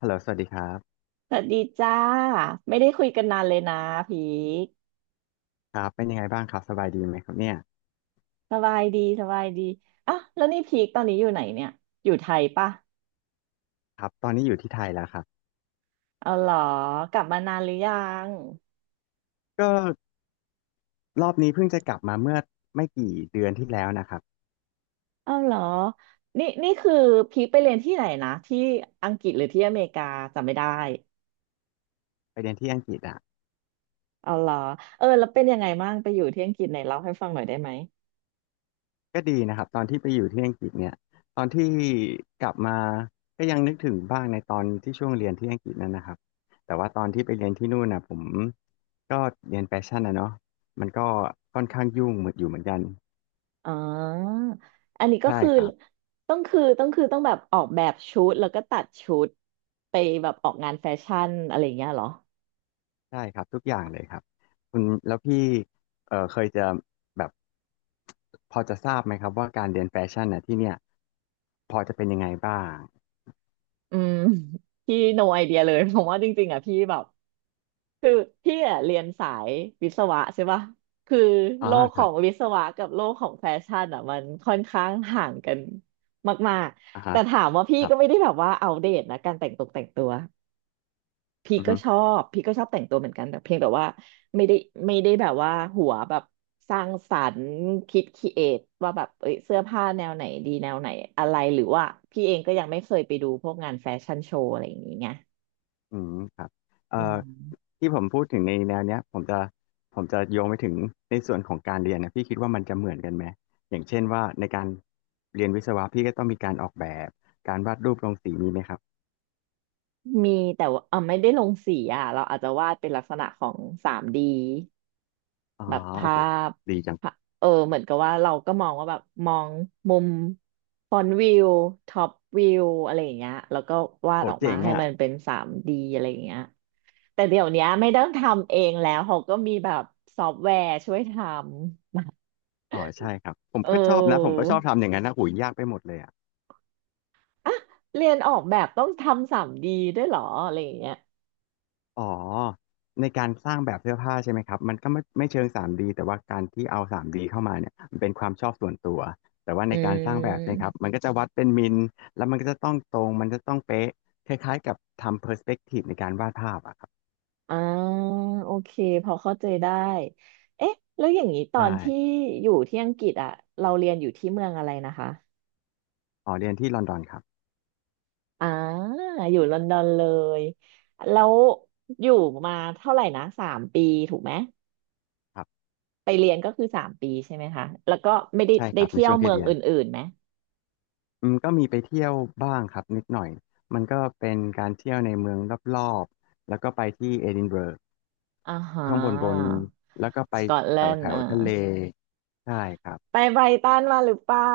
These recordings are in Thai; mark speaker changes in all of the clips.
Speaker 1: ฮัลโหลสวัสดีครับ
Speaker 2: สวัสดีจ้าไม่ได้คุยกันนานเลยนะพีค
Speaker 1: ครับเป็นยังไงบ้างครับสบายดีไหมครับเนี่ย
Speaker 2: สบายดีสบายดีอ่ะแล้วนี่พีคตอนนี้อยู่ไหนเนี่ยอยู่ไทยปะ
Speaker 1: ครับตอนนี้อยู่ที่ไทยแล้วครับ
Speaker 2: เอาเหรอกลับมานานหรือยัง
Speaker 1: ก็รอบนี้เพิ่งจะกลับมาเมื่อไม่กี่เดือนที่แล้วนะครับ
Speaker 2: เอาเหรอนี่คือพีคไปเรียนที่ไหนนะที่อังกฤษหรือที่อเมริกาจำไม่ได้
Speaker 1: ไปเรียนที่อังกฤษอ่ะ
Speaker 2: เอาเหรอเออแล้วเป็นยังไงบ้างไปอยู่ที่อังกฤษไหนเล่าให้ฟังหน่อยได้ไหม
Speaker 1: ก็ดีนะครับตอนที่ไปอยู่ที่อังกฤษเนี่ยตอนที่กลับมาก็ยังนึกถึงบ้างในตอนที่ช่วงเรียนที่อังกฤษนั่นนะครับแต่ว่าตอนที่ไปเรียนที่นู่นนะผมก็เรียนแฟชั่นนะเนาะมันก็ค่อนข้างยุ่งเหมือนอยู่เหมือนกัน
Speaker 2: อ๋ออันนี้ก็
Speaker 1: ใช่
Speaker 2: คือ
Speaker 1: ครับ
Speaker 2: ต้องแบบออกแบบชุดแล้วก็ตัดชุดไปแบบออกงานแฟชั่นอะไรอย่างเงี้ยเหรอ
Speaker 1: ได้ครับทุกอย่างเลยครับคุณแล้วพี่เคยจะแบบพอจะทราบไหมครับว่าการเรียนแฟชั่นน่ะที่เนี่ยพอจะเป็นยังไงบ้าง
Speaker 2: อืม พี่ no idea เลย ผมว่าจริงๆอ่ะพี่แบบคือพี่อ่ะเรียนสายวิศวะใช่ปะคือ
Speaker 1: อ่า
Speaker 2: โลก
Speaker 1: ค
Speaker 2: ข
Speaker 1: รั
Speaker 2: อ
Speaker 1: บ
Speaker 2: งวิศวะกับโลกของแฟชั่นอ่ะมันค่อนข้างห่างกันมาก
Speaker 1: อ่า
Speaker 2: ๆ
Speaker 1: ฮะ
Speaker 2: แต่ถามว่าพี่
Speaker 1: ครับ
Speaker 2: ก็ไม่ได้แบบว่าอัปเดตนะการแต่งตกแต่งตัว
Speaker 1: อือฮึ
Speaker 2: พี่ก็ชอบแต่งตัวเหมือนกันแต่เพียงแต่ว่าไม่ได้ไม่ได้แบบว่าหัวแบบสร้างสรรค์คิดครีเอทว่าแบบเอ้ยเสื้อผ้าแนวไหนดีแนวไหนอะไรหรือว่าพี่เองก็ยังไม่เคยไปดูพวกงานแฟชั่นโชว์อะไรอย่างนี้ไง
Speaker 1: อืมครับเอ่
Speaker 2: อื
Speaker 1: อ
Speaker 2: ม
Speaker 1: ที่ผมพูดถึงในแนวเนี้ยผมจะโยงไปถึงในส่วนของการเรียนนะพี่คิดว่ามันจะเหมือนกันไหมอย่างเช่นว่าในการเรียนวิศวะพี่ก็ต้องมีการออกแบบการวาดรูปลงสีมีไหมครับ
Speaker 2: มีแต่ว่าเออไม่ได้ลงสีอ่ะเราอาจจะวาดเป็นลักษณะของ 3D
Speaker 1: อ๋อ
Speaker 2: แบบ
Speaker 1: โอ้
Speaker 2: ภา
Speaker 1: โห
Speaker 2: พ
Speaker 1: ดีจัง
Speaker 2: ภาเออเหมือนกับว่าเราก็มองว่าแบบมองมุมฟรอนต์วิวท็อปวิวอะไรอย่างเงี้ยแล้วก็วา
Speaker 1: โห
Speaker 2: ดออกมา
Speaker 1: เจ๋ง
Speaker 2: ให้
Speaker 1: อ่ะ
Speaker 2: มันเป็น 3D อะไรอย่างเงี้ยแต่เดี๋ยวเนี้ยไม่ต้องทำเองแล้วเขาก็มีแบบซอฟต์แวร์ช่วยทำ
Speaker 1: อ๋อใช่ครับผม
Speaker 2: เอ
Speaker 1: ก็ชอบนะผม
Speaker 2: อ
Speaker 1: ก็ชอบทำอย่างนั้นนะหุ้ยยากไปหมดเลยอ่ะ
Speaker 2: อ่ะเรียนออกแบบต้องทำ 3D ด้วยเหรออะไรอย่างเงี้ย
Speaker 1: อ๋อในการสร้างแบบเสื้อผ้าใช่ไหมครับมันก็ไม่เชิง 3D แต่ว่าการที่เอา 3D เข้ามาเนี่ยมันเป็นความชอบส่วนตัวแต่ว่า
Speaker 2: อื
Speaker 1: ในการสร้างแบบใช่ไหมครับ
Speaker 2: ม
Speaker 1: มันก็จะวัดเป็นมิลแล้วมันก็จะต้องตรงมันจะต้องเป๊ะคล้ายๆกับทำ perspective ในการวาดภาพอะครับ
Speaker 2: อ่าโอเคพอเข้าใจได้เอ๊ะแล้วอย่างนี้ตอ
Speaker 1: ใช่
Speaker 2: นที่อยู่ที่อังกฤษอ่ะเราเรียนอยู่ที่เมืองอะไรนะคะ
Speaker 1: อ๋อเรียนที่ลอนดอนครับ
Speaker 2: อ่าอยู่ลอนดอนเลยแล้วอยู่มาเท่าไหร่นะสามปีถูกไหม
Speaker 1: ครับ
Speaker 2: ไปเรียนก็คือสามปีใช่ไหมคะแล้วก็ไม่ได้
Speaker 1: ใช่ค
Speaker 2: ได้
Speaker 1: รับใน
Speaker 2: เที่ยว
Speaker 1: ช่วง
Speaker 2: เมื
Speaker 1: ที่
Speaker 2: อง
Speaker 1: เรีย
Speaker 2: อ
Speaker 1: น
Speaker 2: ื่นๆไหม
Speaker 1: อืมก็มีไปเที่ยวบ้างครับนิดหน่อยมันก็เป็นการเที่ยวในเมืองรอบๆแล้วก็ไปที่เอดินบะระ
Speaker 2: อ่าฮ
Speaker 1: ข้างบน
Speaker 2: ะ
Speaker 1: แล้วก็ไป
Speaker 2: สกอตแล
Speaker 1: แถว
Speaker 2: น
Speaker 1: แถ
Speaker 2: ด์
Speaker 1: ว
Speaker 2: อ่า
Speaker 1: ทะเลใช่ครับ
Speaker 2: ไปไบรตันมาหรือเปล่า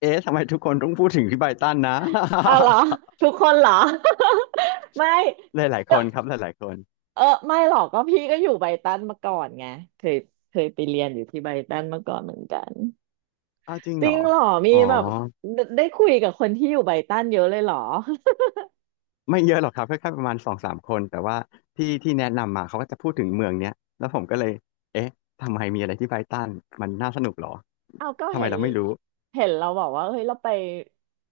Speaker 1: เอ๊ะทำไมทุกคนต้องพูดถึงพี่ไบตันนะ
Speaker 2: เอาเหรอ ทุกคนเหรอ ไม่
Speaker 1: หลายๆคนครับหลายๆคน
Speaker 2: เออไม่หรอกก็พี่ก็อยู่ไบรตันมาก่อนไงเคยเคยไปเรียนอยู่ที่ไบรตันมาก่อนเหมือนกัน
Speaker 1: อ้าวจริง
Speaker 2: จ
Speaker 1: เห
Speaker 2: ริ
Speaker 1: รอ
Speaker 2: งเหรอมี
Speaker 1: อ๋อ
Speaker 2: แบบได้คุยกับคนที่อยู่ไบรตันเยอะเลยเหรอ
Speaker 1: ไม่เยอะหรอกครับแค่ประมาณสองสามคนแต่ว่าที่แนะนำมาเขาก็จะพูดถึงเมืองเนี้ยแล้วผมก็เลยเอ๊ะทำไมมีอะไรที่ไบรตันมันน่าสนุกเหรอ
Speaker 2: เอาก็
Speaker 1: ทำไม
Speaker 2: เห็น
Speaker 1: เราไม่รู้
Speaker 2: เราบอกว่าเฮ้ยเราไป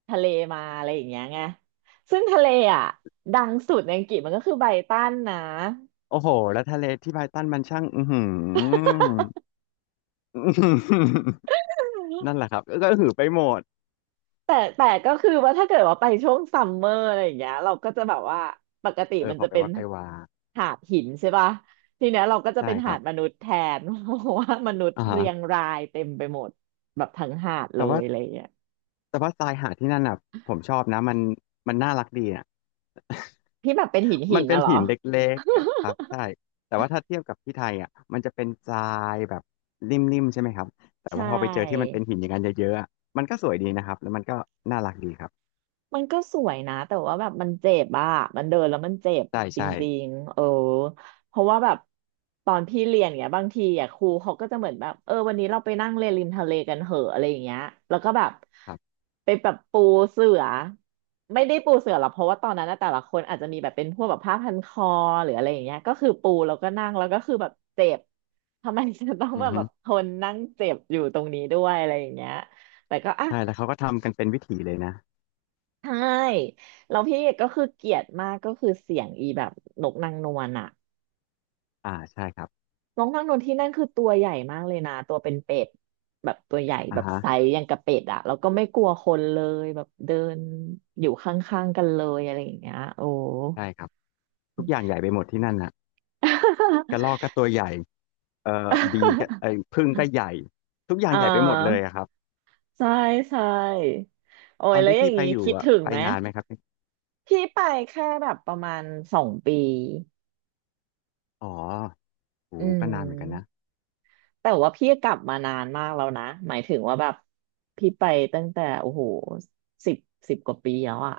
Speaker 2: ทะเลมาอะไรอย่างเงี้ยไงซึ่งทะเลอ่ะดังสุดในอังกฤษมันก็คือไบรตันนะ
Speaker 1: โอ้โหแล้วทะเลที่ไบรตันมันช่างอือหืออื้อหือ นั่นแหละครับก็ก็หือไปหมด
Speaker 2: แต่ก็คือว่าถ้าเกิดว่าไปช่วงซัมเมอร์อะไรอย่างเงี้ยเราก็จะแบบว่าปกติ
Speaker 1: เออ
Speaker 2: มัน
Speaker 1: พอ
Speaker 2: จะ
Speaker 1: ไป
Speaker 2: เป็น
Speaker 1: วัดไปวา
Speaker 2: หาดหินใช่ป่ะทีเนี้ยเราก็จะ
Speaker 1: ใช่
Speaker 2: เป็น
Speaker 1: ค
Speaker 2: หา
Speaker 1: รั
Speaker 2: ด
Speaker 1: บ
Speaker 2: มนุษย์แทน เพราะว่ามนุษย์
Speaker 1: อ่าฮะ
Speaker 2: เรียงรายเต็มไปหมดแบบทั้งหาดเล
Speaker 1: แต่
Speaker 2: ย
Speaker 1: ว่า
Speaker 2: อะไรอย่างเงี้ย
Speaker 1: แต่ว่าทรายหาดที่นั่นอ่ะผมชอบนะมันมันน่ารักดีอ่ะ
Speaker 2: พี่แบบเป็นหินหิ
Speaker 1: มัน
Speaker 2: น
Speaker 1: เป็
Speaker 2: นะ
Speaker 1: น
Speaker 2: เหรอ
Speaker 1: หินเล็กๆอะครับใช่แต่ว่าถ้าเทียบกับที่ไทยอ่ะมันจะเป็นทรายแบบนิ่มๆใช่ไหมครับแต่
Speaker 2: ใช่
Speaker 1: ว่าพอไปเจอที่มันเป็นหินอย่างนั้นเยอะๆอะมันก็สวยดีนะครับแล้วมันก็น่ารักดีครับ
Speaker 2: มันก็สวยนะแต่ว่าแบบมันเจ็บอะมันเดินแล้วมันเจ็บ
Speaker 1: ใช่
Speaker 2: จ
Speaker 1: ใช่
Speaker 2: ริงๆเออเพราะว่าแบบตอนพี่เรียนเนี้ยบางทีอ่ะครูเขาก็จะเหมือนแบบเออวันนี้เราไปนั่งเล่นริมทะเลกันเหอะอะไรอย่างเงี้ยแล้วก็แบบ
Speaker 1: ครับ
Speaker 2: ไปแบบปูเสือไม่ได้ปูเสือหรอกเพราะว่าตอนนั้นนะแต่ละคนอาจจะมีแบบเป็นพวกแบบผ้าพันคอหรืออะไรอย่างเงี้ยก็คือปูแล้วก็นั่งแล้วก็คือแบบเจ็บทำไมจะต้อง
Speaker 1: อือ
Speaker 2: มาแบ
Speaker 1: ฮึ
Speaker 2: บทนนั่งเจ็บอยู่ตรงนี้ด้วยอะไรอย่างเงี้ยแต่ก็อ่ะ
Speaker 1: ใช่แล้วเขาก็ทำกันเป็นวิถีเลยนะ
Speaker 2: ใช่แล้วก็คือเกลียดมากก็คือเสียงอีแบบนกนางนวลอะ
Speaker 1: อ่าใช่ครับ
Speaker 2: นกนางนวลที่นั่นคือตัวใหญ่มากเลยนะตัวเป็นเป็ดแบบตัวใหญ่
Speaker 1: อ่า
Speaker 2: แบบ
Speaker 1: ฮะ
Speaker 2: ไซส์อย่างกับเป็ดอะแล้วก็ไม่กลัวคนเลยแบบเดินอยู่ข้างๆกันเลยอะไรอย่างเงี้ยโอ้
Speaker 1: ใช่ครับทุกอย่างใหญ่ไปหมดที่นั่นอ่ะกระรอกก็ตัวใหญ่บีก็ ผึ้งก็ใหญ่ทุกอย่า
Speaker 2: อ่
Speaker 1: งใหญ่ไปหมดเลย
Speaker 2: า
Speaker 1: อะครับ
Speaker 2: ใช่ใช่โอ้
Speaker 1: ต
Speaker 2: ย
Speaker 1: อน
Speaker 2: แล้ว
Speaker 1: ที่
Speaker 2: อย่า
Speaker 1: พี่
Speaker 2: ง
Speaker 1: ไป
Speaker 2: งี้
Speaker 1: อยู่
Speaker 2: คิด
Speaker 1: อะ
Speaker 2: ถึง
Speaker 1: ไป
Speaker 2: ไหม
Speaker 1: นานไหมครับ
Speaker 2: พี่ไปแค่แบบประมาณ2 ปี
Speaker 1: อ๋อโห
Speaker 2: อื
Speaker 1: ก็นานเหมือนกันนะ
Speaker 2: ม แต่ว่าพี่กลับมานานมากแล้วนะหมายถึงว่าแบบพี่ไปตั้งแต่โอ้โหสิบ10 กว่าปีแล้วอะ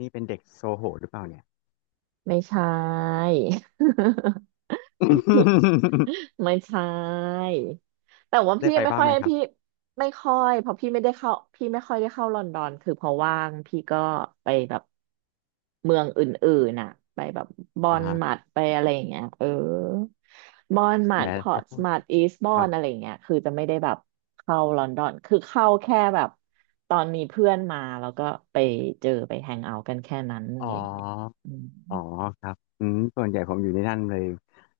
Speaker 1: นี่เป็นเด็กโซโหหรือเปล่าเนี่ย
Speaker 2: ไม่ใช่ พี่ ไม่ใช่แต่ว่า
Speaker 1: ได้ไปบ้างไหมครับ
Speaker 2: พี่ไม่ค่อยเพราะพี่ไม่ค่อยได้เข้าลอนดอนคือพอว่างพี่ก็ไปแบบเมืองอื่นๆน่ะไปแบบบอ
Speaker 1: อ่า
Speaker 2: น
Speaker 1: ฮะ
Speaker 2: มัดไปอะไรอย่างเงี้ยเออบอนมั
Speaker 1: แหม
Speaker 2: ดพอร์
Speaker 1: ก็
Speaker 2: ตส
Speaker 1: พูด
Speaker 2: มัดอีสบอ
Speaker 1: ครั
Speaker 2: น
Speaker 1: บ
Speaker 2: อะไรอย่างเงี้ยคือจะไม่ได้แบบเข้าลอนดอนคือเข้าแค่แบบตอนมีเพื่อนมาแล้วก็ไปเจอไปแฮงเอาท์กันแค่นั้นอะ
Speaker 1: อ๋
Speaker 2: ไรอย่างเงี้ย
Speaker 1: อ
Speaker 2: อืม
Speaker 1: อ๋อครับอืมส่วนใหญ่ผมอยู่ในนั่นเลย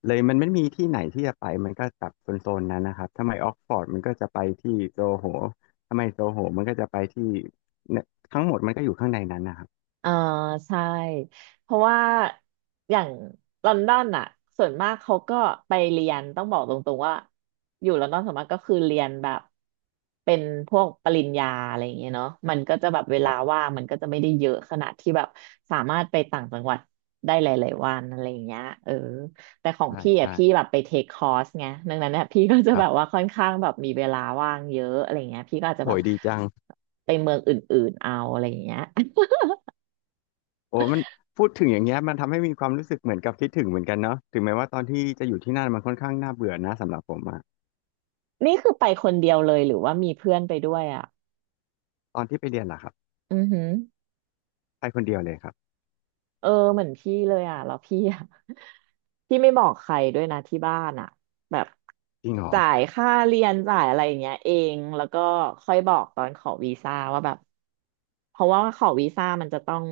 Speaker 1: เลยมันไม่มีที่ไหนที่จะไปมันก็จับโซนๆนั้นนะครับถ้าไม่ออกฟอร์ดมันก็จะไปที่โซโหถ้าไม่โซโหมันก็จะไปที่เนี่ยทั้งหมดมันก็อยู่ข้างในนั้นนะครับ
Speaker 2: อ่าใช่เพราะว่าอย่างลอนดอนอ่ะส่วนมากเขาก็ไปเรียนต้องบอกตรงๆว่าอยู่ลอนดอนส่วนมากก็คือเรียนแบบเป็นพวกปริญญาอะไรอย่างเงี้ยเนาะมันก็จะแบบเว
Speaker 1: ค
Speaker 2: ลา
Speaker 1: รับ
Speaker 2: ว่างมันก็จะไม่ได้เยอะขนาดที่แบบสามารถไปต่างจังหวัดได้หลายๆวันอะไรอย่างเงี้ยเออแต่ของ
Speaker 1: ใช่
Speaker 2: พี่อ่ะ
Speaker 1: ใช่
Speaker 2: พี่แบบไปเทคคอร์สไงดังนั้นเนี่ยพี่ก็จะ
Speaker 1: ค
Speaker 2: แบ
Speaker 1: รั
Speaker 2: บว่า
Speaker 1: บ
Speaker 2: ค่อนข้างแบบมีเวลาว่างเยอะอะไรอย่างเงี้ยพี่ก็อาจจะ
Speaker 1: โห
Speaker 2: แบบ
Speaker 1: ยดีจัง
Speaker 2: ไปเมืองอื่นๆเอาอะไรอย่างเงี้ย
Speaker 1: โอ้มันพูดถึงอย่างเงี้ยมันทำให้มีความรู้สึกเหมือนกับคิดถึงเหมือนกันเนาะถึงแม้ว่าตอนที่จะอยู่ที่นั่นมันค่อนข้างน่าเบื่อนะสำหรับผมอะ
Speaker 2: นี่คือไปคนเดียวเลยหรือว่ามีเพื่อนไปด้วยอ่ะ
Speaker 1: ตอนที่ไปเรียนล่ะครับ
Speaker 2: อือหือ
Speaker 1: ไปคนเดียวเลยครับ
Speaker 2: เออเหมือนพี่เลยอ่ะแล้วพี่อ่ะ พี่ไม่บอกใครด้วยนะที่บ้านอ่ะแบบ
Speaker 1: จริงเหรอ
Speaker 2: จ่ายค่าเรียนจ่ายอะไรอย่างเงี้ยเองแล้วก็ค่อยบอกตอนขอวีซ่าว่าแบบเพราะว่าขอวีซ่ามันจะต้อง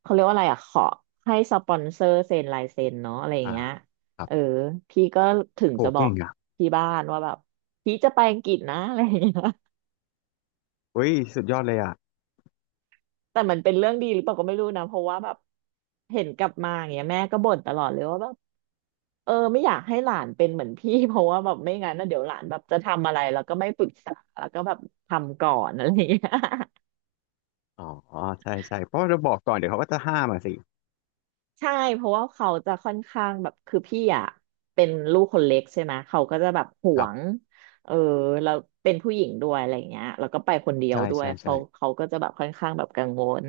Speaker 2: เขาเรียกว่าอะไรอ่ะขอให้สปอนเซอร์เซ็นลายเซ็นเนาะอะไรอย่าง
Speaker 1: อ่า
Speaker 2: เงี้ย
Speaker 1: ครั
Speaker 2: เออ
Speaker 1: บ
Speaker 2: พี่ก็ถึง
Speaker 1: โห
Speaker 2: จะบอ
Speaker 1: เก่
Speaker 2: ก
Speaker 1: งอ่ะ
Speaker 2: ที่บ้านว่าแบบพี่จะไปอังกฤษนะ อะไรอย่างเงี้ย
Speaker 1: เฮ้ยสุดยอดเลยอ่ะ
Speaker 2: แต่มันเป็นเรื่องดีหรือเปล่าก็ไม่รู้นะเพราะว่าแบบเห็นกลับมาอย่างเงี้ยแม่ก็บ่นตลอดเลยว่าแบบเออไม่อยากให้หลานเป็นเหมือนพี่ เพราะว่าแบบไม่งั้นนะเดี๋ยวหลานแบบจะทำอะไรแล้วก็ไม่ปรึกษาแล้วก็แบบทำก่อนอะไรอย่างเงี้ย
Speaker 1: อ๋อใช่ใช่เพราะว่าเราบอกก่อนเดี๋ยวเขาก็จะห้ามมาสิ
Speaker 2: ใช่เพราะว่าเขาจะค่อนข้างแบบคือพี่อ่ะเป็นลูกคนเล็กใช่ไหมเขาก็จะแบบห
Speaker 1: ค
Speaker 2: ว
Speaker 1: รั
Speaker 2: ง
Speaker 1: บ
Speaker 2: เออแล้วเป็นผู้หญิงด้วยอะไรเงี้ยแล้วก็ไปคนเดียว
Speaker 1: ใช่
Speaker 2: ด้วย
Speaker 1: ใช่
Speaker 2: เขา
Speaker 1: ใช่
Speaker 2: เขาก็จะแบบค่อนข้างแบบกังวล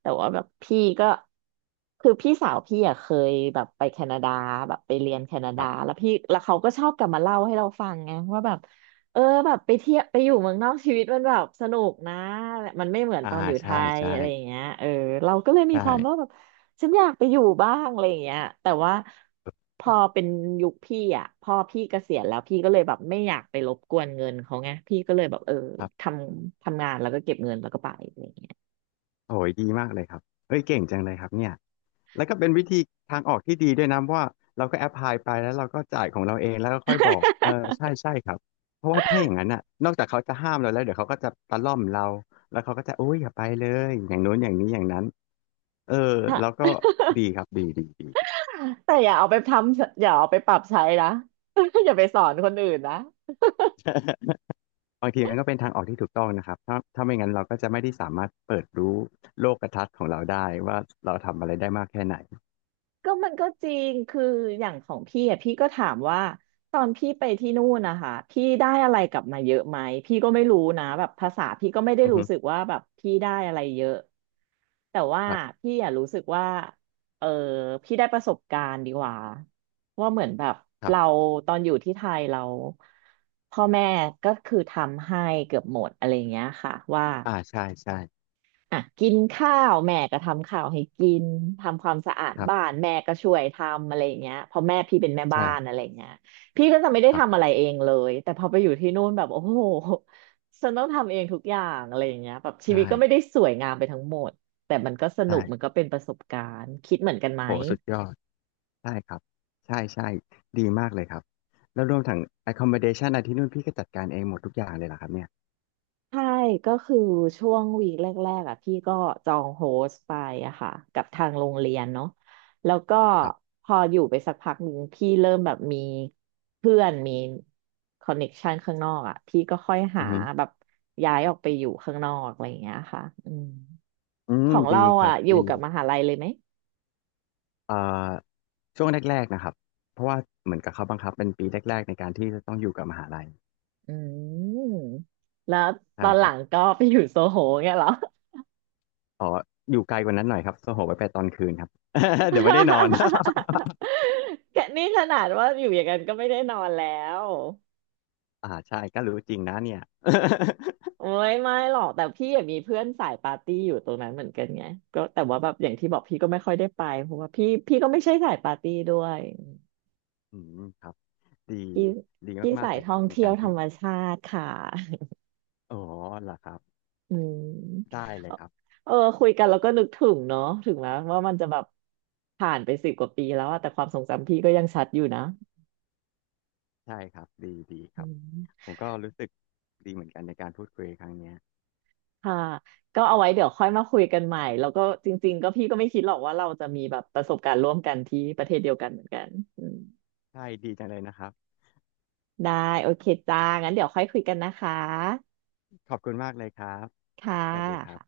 Speaker 2: แต่ว่าแบบพี่ก็คือพี่สาวพี่อ่ะเคยแบบไปแคนาดาแบบไปเรียนแคนา
Speaker 1: ค
Speaker 2: ดา
Speaker 1: รับ
Speaker 2: แล้วพี่แล้วเขาก็ชอบกลับมาเล่าให้เราฟังไงว่าแบบเออแบบไปเที่ยวไปอยู่เมืองนอกชีวิตมันแบบสนุกนะมันไม่เหมือน
Speaker 1: อ่า
Speaker 2: ตอนอยู่ไท
Speaker 1: ใช่
Speaker 2: ย
Speaker 1: ใช่
Speaker 2: อะไรอย่างเงี้ยเออเราก็เลยมีความว่า
Speaker 1: ใช่
Speaker 2: แบบ ฉันอยากไปอยู่บ้างอะไรอย่างเงี้ยแต่ว่า
Speaker 1: ค
Speaker 2: พอ
Speaker 1: ร
Speaker 2: เป็นยุคพี่อ่ะพอพี่เกษียณแล้วพี่ก็เลยแบบไม่อยากไปรบกวนเงินเขาไงพี่ก็เลยแบบเออ
Speaker 1: ับ
Speaker 2: ททำงานแล้วก็เก็บเงินแล้วก็ไปอะไรอย่างเงี้ย
Speaker 1: โอ้ยดีมากเลยครับเอ้ยเก่งจังเลยครับเนี่ยแล้วก็เป็นวิธีทางออกที่ดีด้วยนะเพราะว่าเราก็แอพพลายไปแล้วเราก็จ่ายของเราเองแล้วก็ค่อยบอกเออใช่ใช่ครับเพราะว่าถ้าอย่างนั้นน่ะนอกจากเขาจะห้ามเราแล้วเดี๋ยวเขาก็จะตะล่อมเราแล้วเขาก็จะโอ้ยอย่าไปเลยอย่างโน้นอย่างนี้อย่างนั้นเออแล้วก็ดีครับดีดีดี
Speaker 2: แต่อย่าเอาไปทำอย่าเอาไปปรับใช้นะ อย่าไปสอนคนอื่นนะ
Speaker 1: บางทีมันก็เป็นทางออกที่ถูกต้องนะครับถ้าไม่งั้นเราก็จะไม่ได้สามารถเปิดรู้โลกทัศน์ของเราได้ว่าเราทำอะไรได้มากแค่ไหน
Speaker 2: ก็มันก็จริง คืออย่างของพี่อ่ะพี่ก็ถามว่าตอนพี่ไปที่นู่นนะคะพี่ได้อะไรกลับมาเยอะไหมพี่ก็ไม่รู้นะแบบภาษาพี่ก็ไม่ได้
Speaker 1: อือ
Speaker 2: รู้
Speaker 1: ฮึ
Speaker 2: สึกว่าแบบพี่ได้อะไรเยอะแต่ว่า
Speaker 1: ครับ
Speaker 2: พี่อ่ะรู้สึกว่าเออพี่ได้ประสบการณ์ดีกว่าว่าเหมือนแบบ
Speaker 1: ครั
Speaker 2: เรา
Speaker 1: บ
Speaker 2: ตอนอยู่ที่ไทยเราพ่อแม่ก็คือทำให้เกือบหมดอะไรอย่างเงี้ยค่ะว่า
Speaker 1: อ่าใช่ใช่
Speaker 2: อ่ะกินข้าวแม่ก็ทำข้าวให้กินทำความสะอาด
Speaker 1: ครั
Speaker 2: บ้า
Speaker 1: บ
Speaker 2: นแม่ก็ช่วยทำอะไรอย่างเงี้ยเพราะแม่พี่เป็นแม่บ้า
Speaker 1: ใช่
Speaker 2: นอะไรอย่างเงี้ยพี่ก็จะไม่ได้
Speaker 1: ครั
Speaker 2: ทำอะ
Speaker 1: บ
Speaker 2: ไรเองเลยแต่พอไปอยู่ที่นู่นแบบโอ้โหฉันต้องทำเองทุกอย่างอะไรอย่างเงี้ยแบบ
Speaker 1: ใช
Speaker 2: ชีวิตก็ไม่ได้
Speaker 1: ่
Speaker 2: สวยงามไปทั้งหมดแต่มันก็สนุกมันก็
Speaker 1: ใช่
Speaker 2: เป็นประสบการณ์คิดเหมือนกันไหม
Speaker 1: โหสุดยอดใช่ครับใช่ใช่ดีมากเลยครับแล้วรวมถึง accommodation อะไรที่นู่นพี่ก็จัดการเองหมดทุกอย่างเลยเหรอครับเนี่ย
Speaker 2: ใช่ก็คือช่วงวีคแรกๆอ่ะพี่ก็จองโฮสต์ไปอะค่ะกับทางโรงเรียนเนาะแล้วก็
Speaker 1: ครับ
Speaker 2: พออยู่ไปสักพักหนึ่งพี่เริ่มแบบมีเพื่อนมีคอนเน็กชันข้างนอกอ่ะพี่ก็ค่อยหา
Speaker 1: อือฮึ
Speaker 2: แบบย้ายออกไปอยู่ข้างนอกอะไรอย่างเงี้ยค่ะอืม
Speaker 1: อืม
Speaker 2: ของ
Speaker 1: ดี
Speaker 2: เรา
Speaker 1: ครั
Speaker 2: อ่ะ
Speaker 1: บ
Speaker 2: อยู่
Speaker 1: ดี
Speaker 2: กับมหาลัยเลยไหม
Speaker 1: เอ่อช่วงแรกๆนะครับเพราะว่าเหมือนกับเขาบังคับเป็นปีแรกๆในการที่จะต้องอยู่กับมหาลัย
Speaker 2: อืมแล้วต
Speaker 1: ใช่
Speaker 2: อน
Speaker 1: ค
Speaker 2: หลั
Speaker 1: รับ
Speaker 2: งก็ไปอยู่โซโหเงี้ยเหรอ
Speaker 1: อ๋ออยู่ไกลกว่านั้นหน่อยครับโซโหไปไปตอนคืนครับ เดี๋ยวไม่ได้นอน
Speaker 2: แกนี่ขนาดว่าอยู่อย่างนั้นก็ไม่ได้นอนแล้ว
Speaker 1: อ่าใช่ก็รู้จริงนะเนี่ย
Speaker 2: โอ้ยไม่หรอกแต่พี่อะมีเพื่อนสายปาร์ตี้อยู่ตรงนั้นเหมือนกันไงก็แต่ว่าแบบอย่างที่บอกพี่ก็ไม่ค่อยได้ไปเพราะว่าพี่ก็ไม่ใช่สายปาร์ตี้ด้วย
Speaker 1: อืมครับดี
Speaker 2: พี่
Speaker 1: ดี
Speaker 2: พี่
Speaker 1: มาก
Speaker 2: สา
Speaker 1: ๆ
Speaker 2: ย
Speaker 1: เลย
Speaker 2: ท่
Speaker 1: ค
Speaker 2: อ
Speaker 1: รับ
Speaker 2: ง
Speaker 1: ใน
Speaker 2: เที่ย
Speaker 1: กา
Speaker 2: ว
Speaker 1: ร
Speaker 2: ธร
Speaker 1: ที่
Speaker 2: รมชาติค่ะ
Speaker 1: อ๋อเหรอครับ
Speaker 2: อืม
Speaker 1: ได้เลยครับ
Speaker 2: เออคุยกันแล้วก็นึกถึงเนาะถึงแม้ว่ามันจะแบบผ่านไปสิบกว่าปีแล้วอะแต่ความทรงจำพี่ก็ยังชัดอยู่นะ
Speaker 1: ใช่ครับ ดีดีค
Speaker 2: อื
Speaker 1: รับ
Speaker 2: ม
Speaker 1: ผมก็รู้สึกดีเหมือนกันในการพูดคุยครั้งเนี้ย
Speaker 2: ค่ะก็เอาไว้เดี๋ยวค่อยมาคุยกันใหม่แล้วก็จริงๆก็พี่ก็ไม่คิดหรอกว่าเราจะมีแบบประสบการณ์ร่วมกันที่ประเทศเดียวกันเหมือนกันอืม
Speaker 1: ใช่ดีจังเลยนะครับ
Speaker 2: ได้โอเคจ้า งั้นเดี๋ยวค่อยคุยกันนะคะ
Speaker 1: ขอบคุณมากเลยครับ
Speaker 2: ค่
Speaker 1: สวัสดีครับ
Speaker 2: ะ